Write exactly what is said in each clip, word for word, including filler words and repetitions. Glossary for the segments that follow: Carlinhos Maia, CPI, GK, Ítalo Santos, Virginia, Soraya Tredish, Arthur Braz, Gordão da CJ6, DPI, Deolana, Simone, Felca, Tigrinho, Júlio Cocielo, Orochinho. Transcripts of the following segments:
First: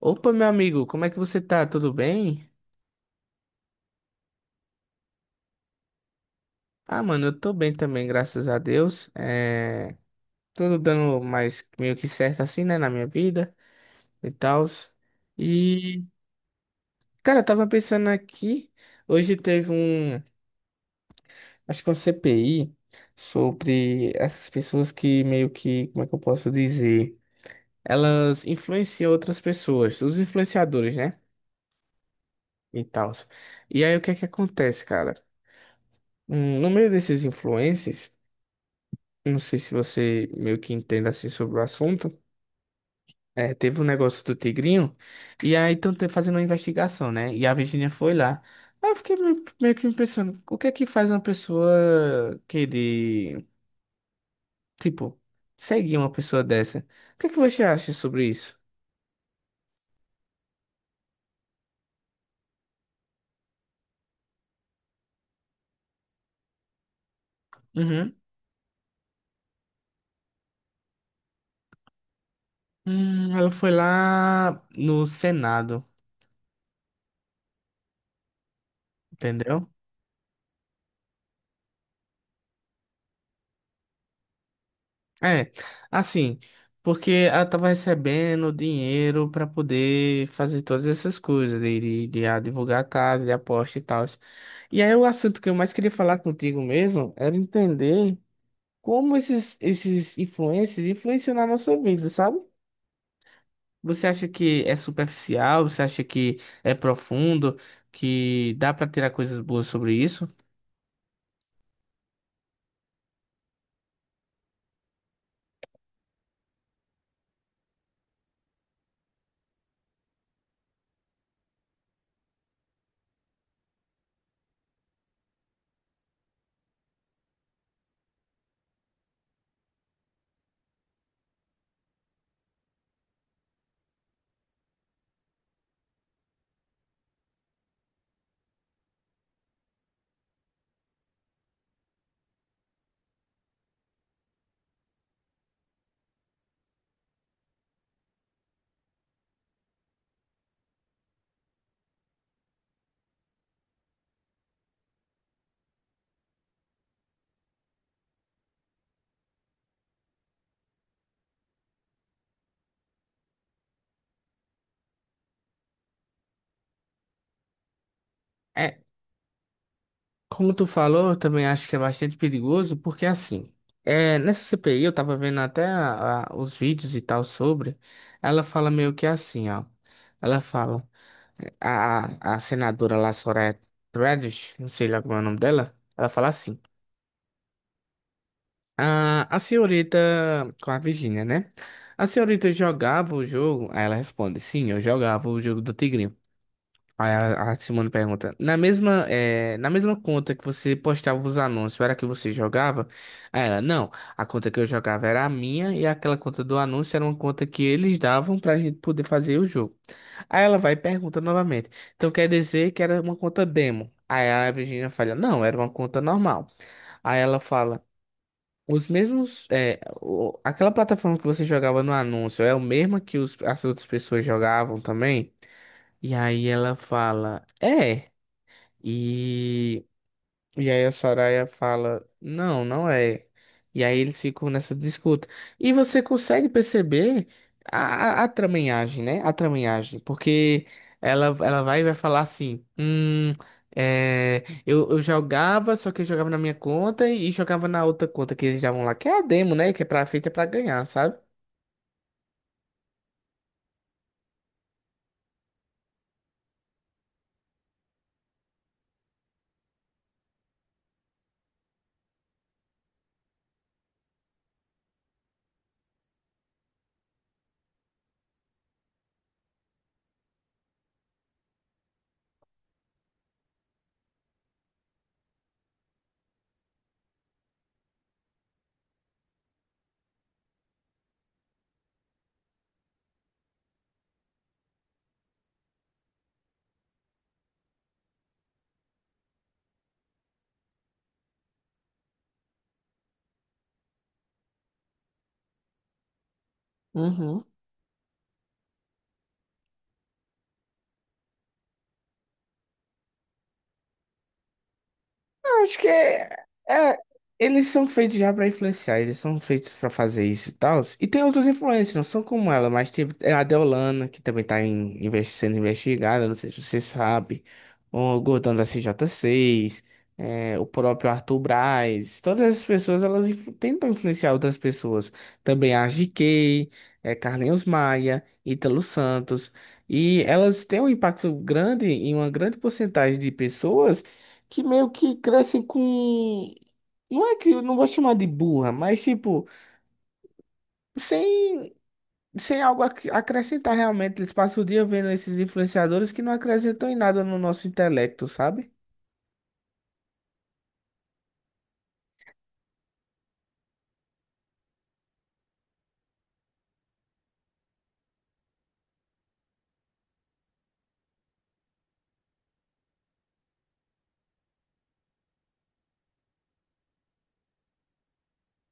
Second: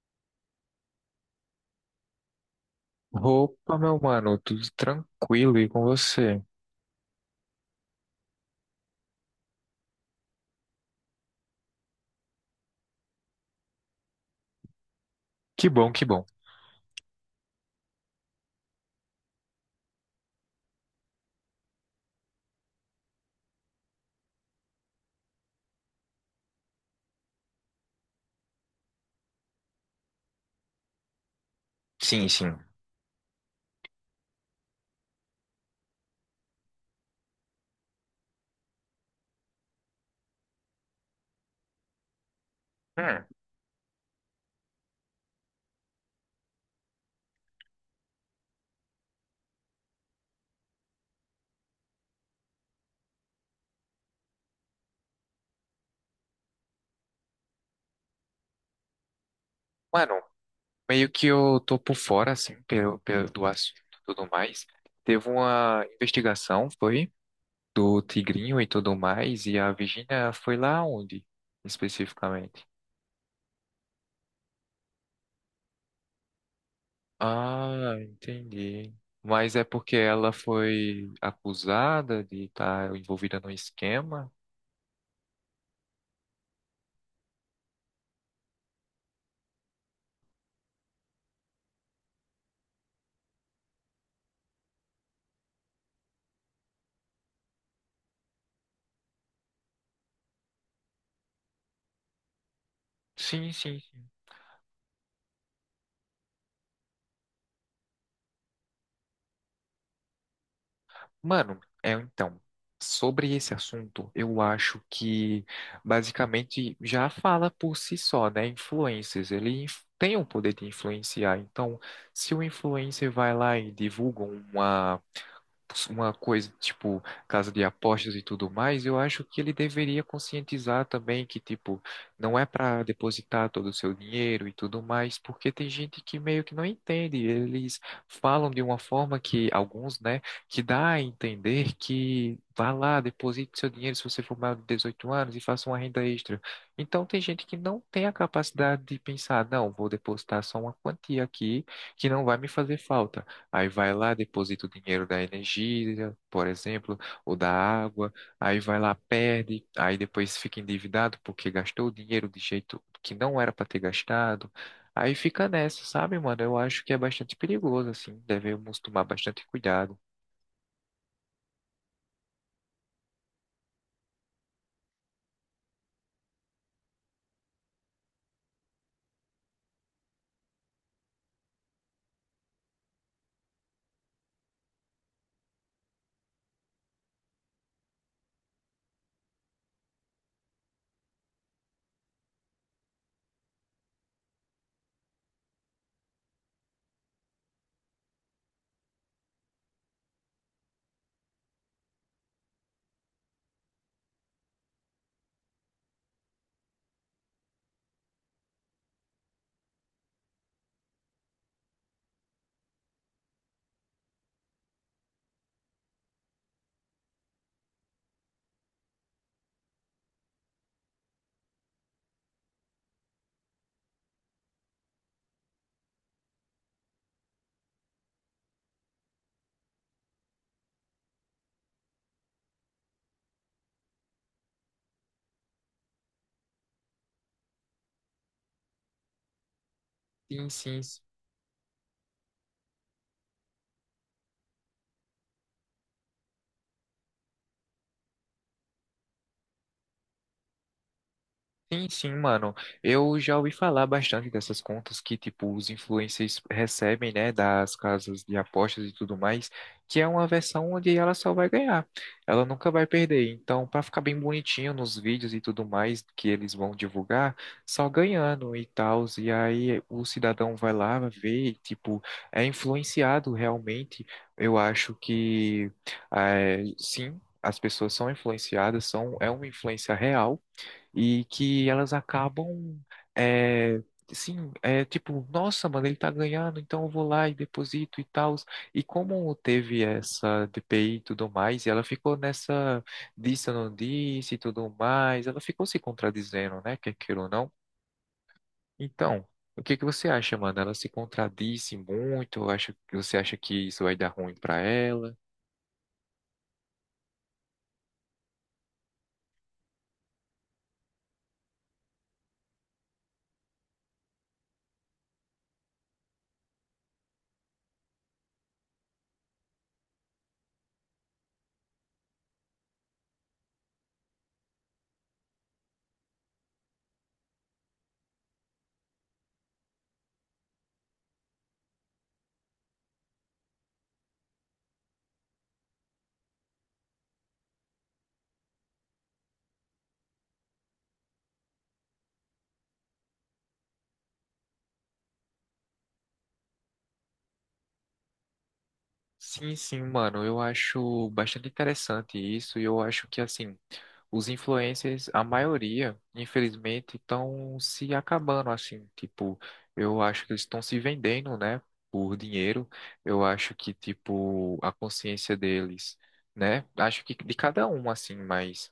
Opa, meu amigo, como é que você tá? Tudo bem? Opa, meu mano, tudo tranquilo e com você? Ah, mano, eu tô bem também, graças a Deus. É. Tudo dando mais meio que certo assim, né, na minha vida e tal. Que bom, que E, bom. cara, eu tava pensando aqui, hoje teve um, acho que uma C P I sobre essas pessoas que meio que, como é que eu posso dizer? Elas influenciam outras pessoas, os influenciadores, né? Sim, sim. E tal. E aí, o que é que acontece, cara? Hum, No meio desses influencers. Não sei se você meio que entende assim sobre o assunto. Hum, É, teve um negócio do Tigrinho, e aí estão fazendo uma investigação, né? E a Virginia foi lá. Aí eu fiquei meio, meio que me pensando, o que é que faz uma pessoa querer, tipo, seguir uma pessoa dessa? O que é que você acha sobre isso? Mano, meio que eu tô por fora, assim, pelo, pelo do assunto e tudo mais. Teve uma investigação, foi, do Uhum. Tigrinho e tudo mais, e a Virginia foi lá onde, especificamente? Hum, ela foi lá no Senado, Ah, entendi. Mas é entendeu? porque ela foi acusada de estar envolvida no esquema? É, assim, porque ela tava recebendo dinheiro para poder fazer todas essas coisas, de, de, de advogar a casa, de aposta e tal. E aí o assunto que eu mais queria falar contigo mesmo era entender como esses, esses influencers influenciam na nossa vida, sabe? Sim, sim. Você acha que é superficial? Você acha que é profundo? Que dá para tirar coisas boas sobre isso? Mano, é então, sobre esse assunto, eu acho que basicamente já fala por si só, né? Influencers, ele inf- tem o poder de influenciar. Então, se o influencer vai lá e divulga uma uma coisa tipo casa de apostas e tudo mais, eu acho que ele deveria conscientizar também que tipo não é para depositar todo o seu dinheiro e tudo mais, porque tem gente que meio que não entende, eles falam de uma forma que alguns, né, que dá a entender que vá lá, deposite seu dinheiro se você for maior de dezoito anos e faça uma renda extra. Então tem gente que não tem a capacidade de pensar, não, vou depositar só uma quantia aqui que não vai me fazer falta. Aí vai lá, deposita o dinheiro da energia, por exemplo, ou da água. Aí vai lá, perde. Aí depois fica endividado porque gastou o dinheiro de jeito que não era para ter gastado. Aí fica nessa, sabe, mano? Eu acho que é bastante perigoso, assim. É, Devemos tomar bastante cuidado. como tu falou, eu também acho que é bastante perigoso, porque assim, é, nessa C P I, eu tava vendo até a- a- os vídeos e tal sobre, ela fala meio que assim, ó. Ela fala, a, a senadora lá, Soraya Tredish, não sei lá como é o nome dela, ela fala assim, a, a senhorita, com a Virgínia, né? A senhorita jogava o jogo, aí ela responde, sim, eu jogava o jogo do Tigrinho. Aí a, a Simone pergunta: na mesma, eh, na mesma conta que você postava os anúncios, era a que você jogava? Aí ela: não, a conta que eu jogava era a minha e aquela conta do anúncio era uma conta que eles davam pra gente poder fazer o jogo. Aí ela vai e pergunta novamente: então quer dizer que era uma conta demo? Aí a Virginia fala: não, era uma conta normal. Aí ela fala: os mesmos, eh, o- aquela plataforma que você jogava no anúncio é a mesma que os, as outras pessoas jogavam também? E aí ela fala, é. E, e aí a Soraya fala, não, não é. E aí eles ficam nessa disputa. E você consegue perceber a, a, a tramanhagem, né? A tramanhagem. Sim, Porque sim. Sim. ela, ela vai e vai falar assim, hum, é, eu, eu jogava, só que eu jogava na minha conta e jogava na outra conta que eles estavam lá. Que é a demo, né? Que é pra, feita pra ganhar, sabe? Sim, sim, mano. Eu já ouvi falar bastante dessas contas que, tipo, os influencers recebem, né, das casas de apostas e tudo mais, que é uma versão onde ela só vai ganhar. Ela nunca vai perder. Então, pra ficar bem bonitinho nos vídeos e tudo mais que eles vão divulgar, só ganhando e tal. E aí o cidadão vai lá, vê, e, tipo, é influenciado realmente. Eu acho que, eh, sim. As pessoas são influenciadas, são, é uma influência real, e que elas acabam, é, sim, é tipo, nossa, mano, ele tá ganhando, então eu vou lá e deposito e tal. E como teve essa D P I e tudo mais, e ela ficou nessa disse, eu não disse e tudo mais, ela ficou se contradizendo, né, quer queira ou Uhum. não. Então, o que que você acha, mano? Ela se contradisse muito? Acha, você acha que isso vai dar ruim pra ela? Eu acho que é, é- eles são feitos já pra influenciar, eles são feitos pra fazer isso e tal. E tem outros influencers, não são como ela, mas tipo, é a Deolana, que também tá em- investi- sendo investigada, não sei se você sabe. O Gordão da C J seis, é, o próprio Arthur Braz, todas essas pessoas elas influ- tentam influenciar outras pessoas. Também a G K, é, Carlinhos Maia, Ítalo Santos. E elas têm um impacto grande em uma grande porcentagem de pessoas que meio que crescem com. Não é que eu não vou chamar de burra, mas tipo, sem, sem algo a acrescentar realmente. Eles passam o dia vendo esses influenciadores que não acrescentam em nada no nosso intelecto, sabe? Sim, sim, mano, eu acho bastante interessante isso e eu acho que, assim, os influencers, a maioria, infelizmente, estão se acabando, assim, tipo, eu acho que eles estão se vendendo, né, por dinheiro, eu acho que, tipo, a consciência deles, né, acho que de cada um, assim, mas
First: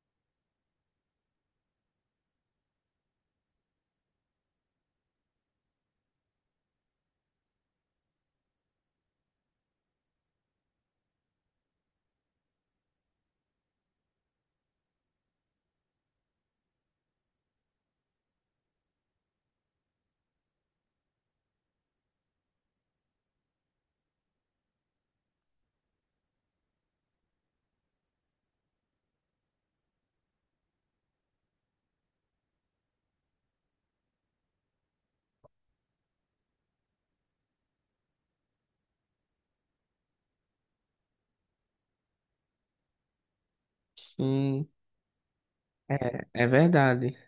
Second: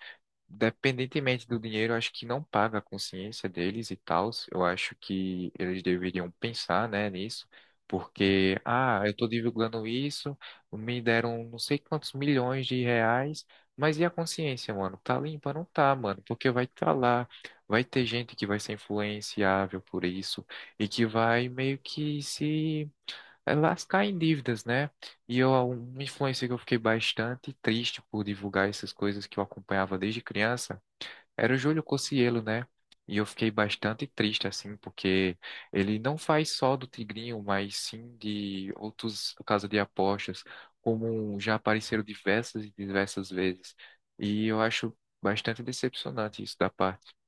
dependentemente do dinheiro, eu acho que não paga a consciência deles e tal. Eu acho que eles deveriam pensar, né, nisso, porque, ah, eu estou divulgando isso, me deram não sei quantos milhões de reais, mas e a consciência, mano? Tá limpa? Não tá, mano, porque vai estar lá, vai ter gente que vai ser influenciável por isso e que vai meio que se é, lascar em dívidas, né? E eu, uma influência que eu fiquei bastante triste por divulgar essas coisas que eu acompanhava desde criança era o Júlio Cocielo, né? E eu fiquei bastante triste, assim, porque ele não faz só do Tigrinho, mas sim de outros casas de apostas, como um, já apareceram diversas e diversas vezes. E eu Sim, acho bastante é, decepcionante é isso da verdade. parte.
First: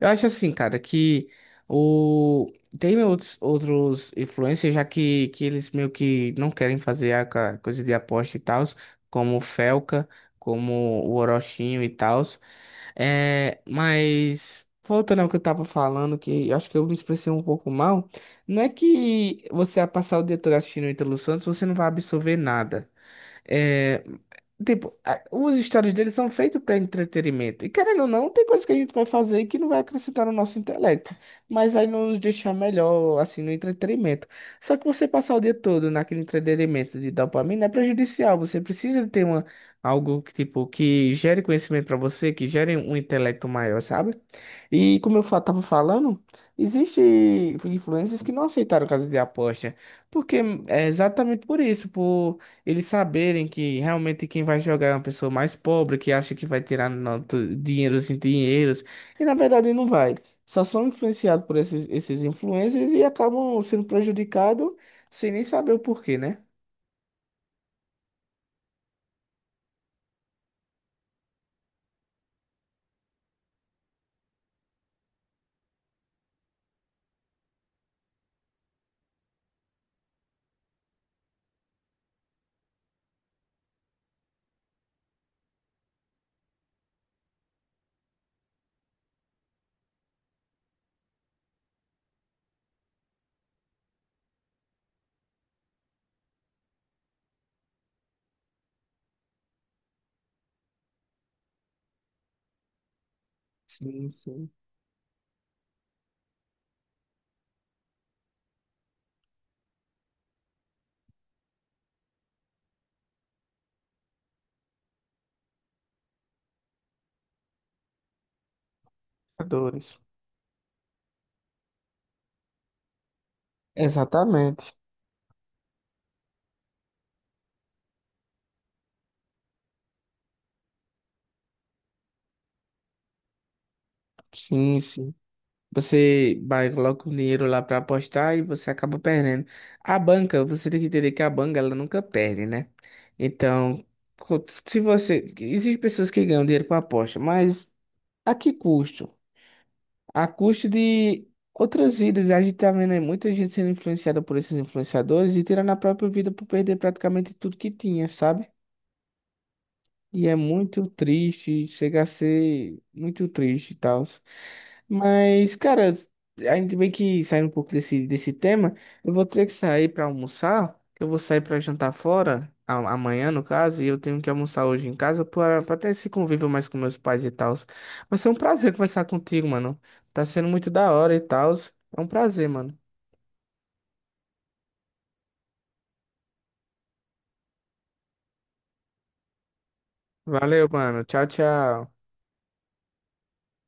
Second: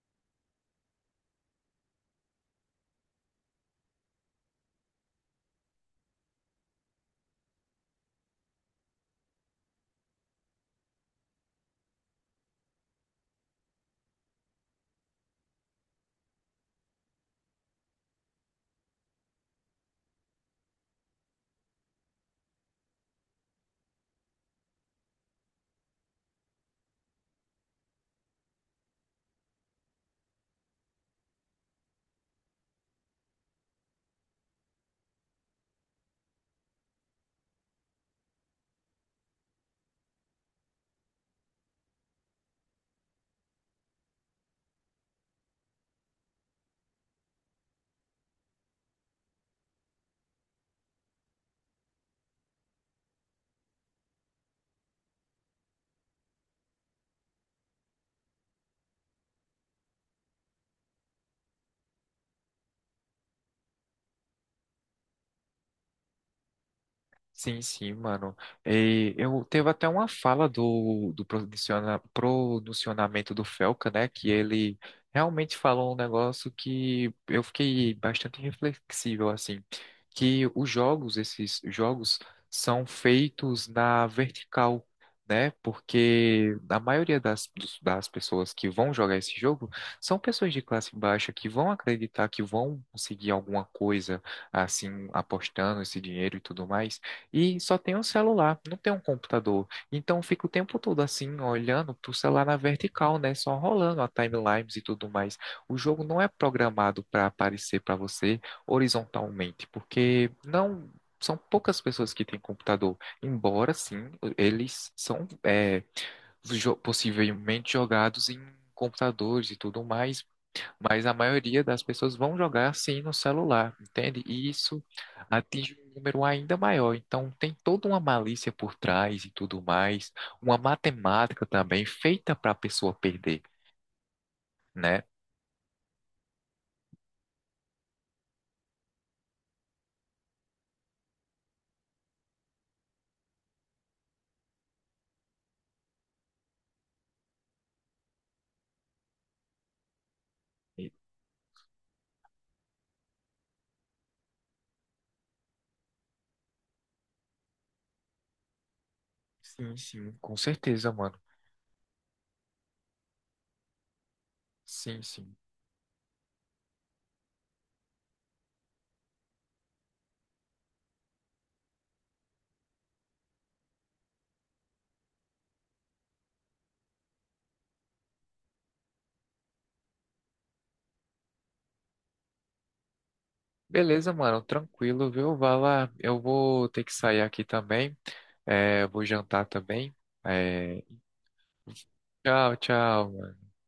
Eu acho assim, cara, que o tem outros outros influencers já que, que eles meio que não querem fazer a ca- coisa de aposta e tal, como o Felca, como o Orochinho e tal. É, mas voltando ao que eu tava falando, que eu acho que eu me expressei um pouco mal, não é que você a passar o dia todo assistindo o Ítalo Santos, você não vai absorver nada. É, tipo, a- os stories deles são feitos para entretenimento. E querendo ou não, tem coisa que a gente vai fazer que não vai acrescentar no nosso intelecto, mas vai nos deixar melhor, assim, no entretenimento. Só que você passar o dia todo naquele entretenimento de dopamina é prejudicial. Você precisa ter uma, algo que, tipo, que gere conhecimento para você, que gere um intelecto maior, sabe? E como eu fa- tava falando, existe influencers que não aceitaram caso de aposta, porque é exatamente por isso, por eles saberem que realmente quem vai jogar é uma pessoa mais pobre, que acha que vai tirar nota- dinheiros em dinheiros, e na verdade não vai. Só são influenciados por esses, esses influencers e acabam sendo prejudicados sem nem saber o porquê, né? Sim, sim, mano. E eu teve até uma fala do, do pronunciona- pronunciamento do Felca, né? Que ele realmente falou um negócio que eu fiquei bastante reflexível, assim, que os jogos, esses jogos, são feitos na vertical, né? Porque a maioria das, dos- das pessoas que vão jogar esse jogo são pessoas de classe baixa que vão acreditar que vão conseguir alguma coisa, assim, apostando esse dinheiro e tudo mais. E só tem um celular, não tem um computador. Então eu fico o tempo todo assim, olhando pro celular na vertical, né? Só rolando a Sim, sim. timelines e tudo mais. O jogo não é programado para aparecer para você horizontalmente, porque não são poucas pessoas que têm computador. Embora sim, eles são é, jo- possivelmente jogados em computadores e tudo Jogadores. mais, mas a maioria das pessoas vão jogar assim no celular, entende? E Exatamente. isso atinge um número ainda maior. Então, tem toda uma malícia por trás e tudo mais, uma matemática também feita para a pessoa perder, Sim, né? sim. Você vai, coloca o dinheiro lá para apostar e você acaba perdendo. A banca, você tem que entender que a banca, ela nunca perde, né? Então, co- se você. Existem pessoas que ganham dinheiro com aposta, mas a que custo? A custo E- de outras vidas. A gente tá vendo aí muita gente sendo influenciada por esses influenciadores e tirando a própria vida por perder praticamente tudo que tinha, sabe? Sim, sim, E é com muito certeza, mano. triste, chega a ser muito triste e tal. Sim, sim. Mas, cara, ainda bem que saindo um pouco desse, desse, tema, eu vou ter que sair pra almoçar. Eu vou sair pra jantar fora, a- amanhã no caso, e eu tenho que almoçar hoje em casa pra pra ter esse convívio mais com meus pais e tal. Mas foi um prazer conversar contigo, mano. Tá sendo muito da hora e tal. É um prazer, mano. Beleza, mano, tranquilo, viu? Vai lá. Eu vou ter que sair aqui também. É, vou jantar também. Valeu, É, mano. Tchau, tchau. tchau, tchau.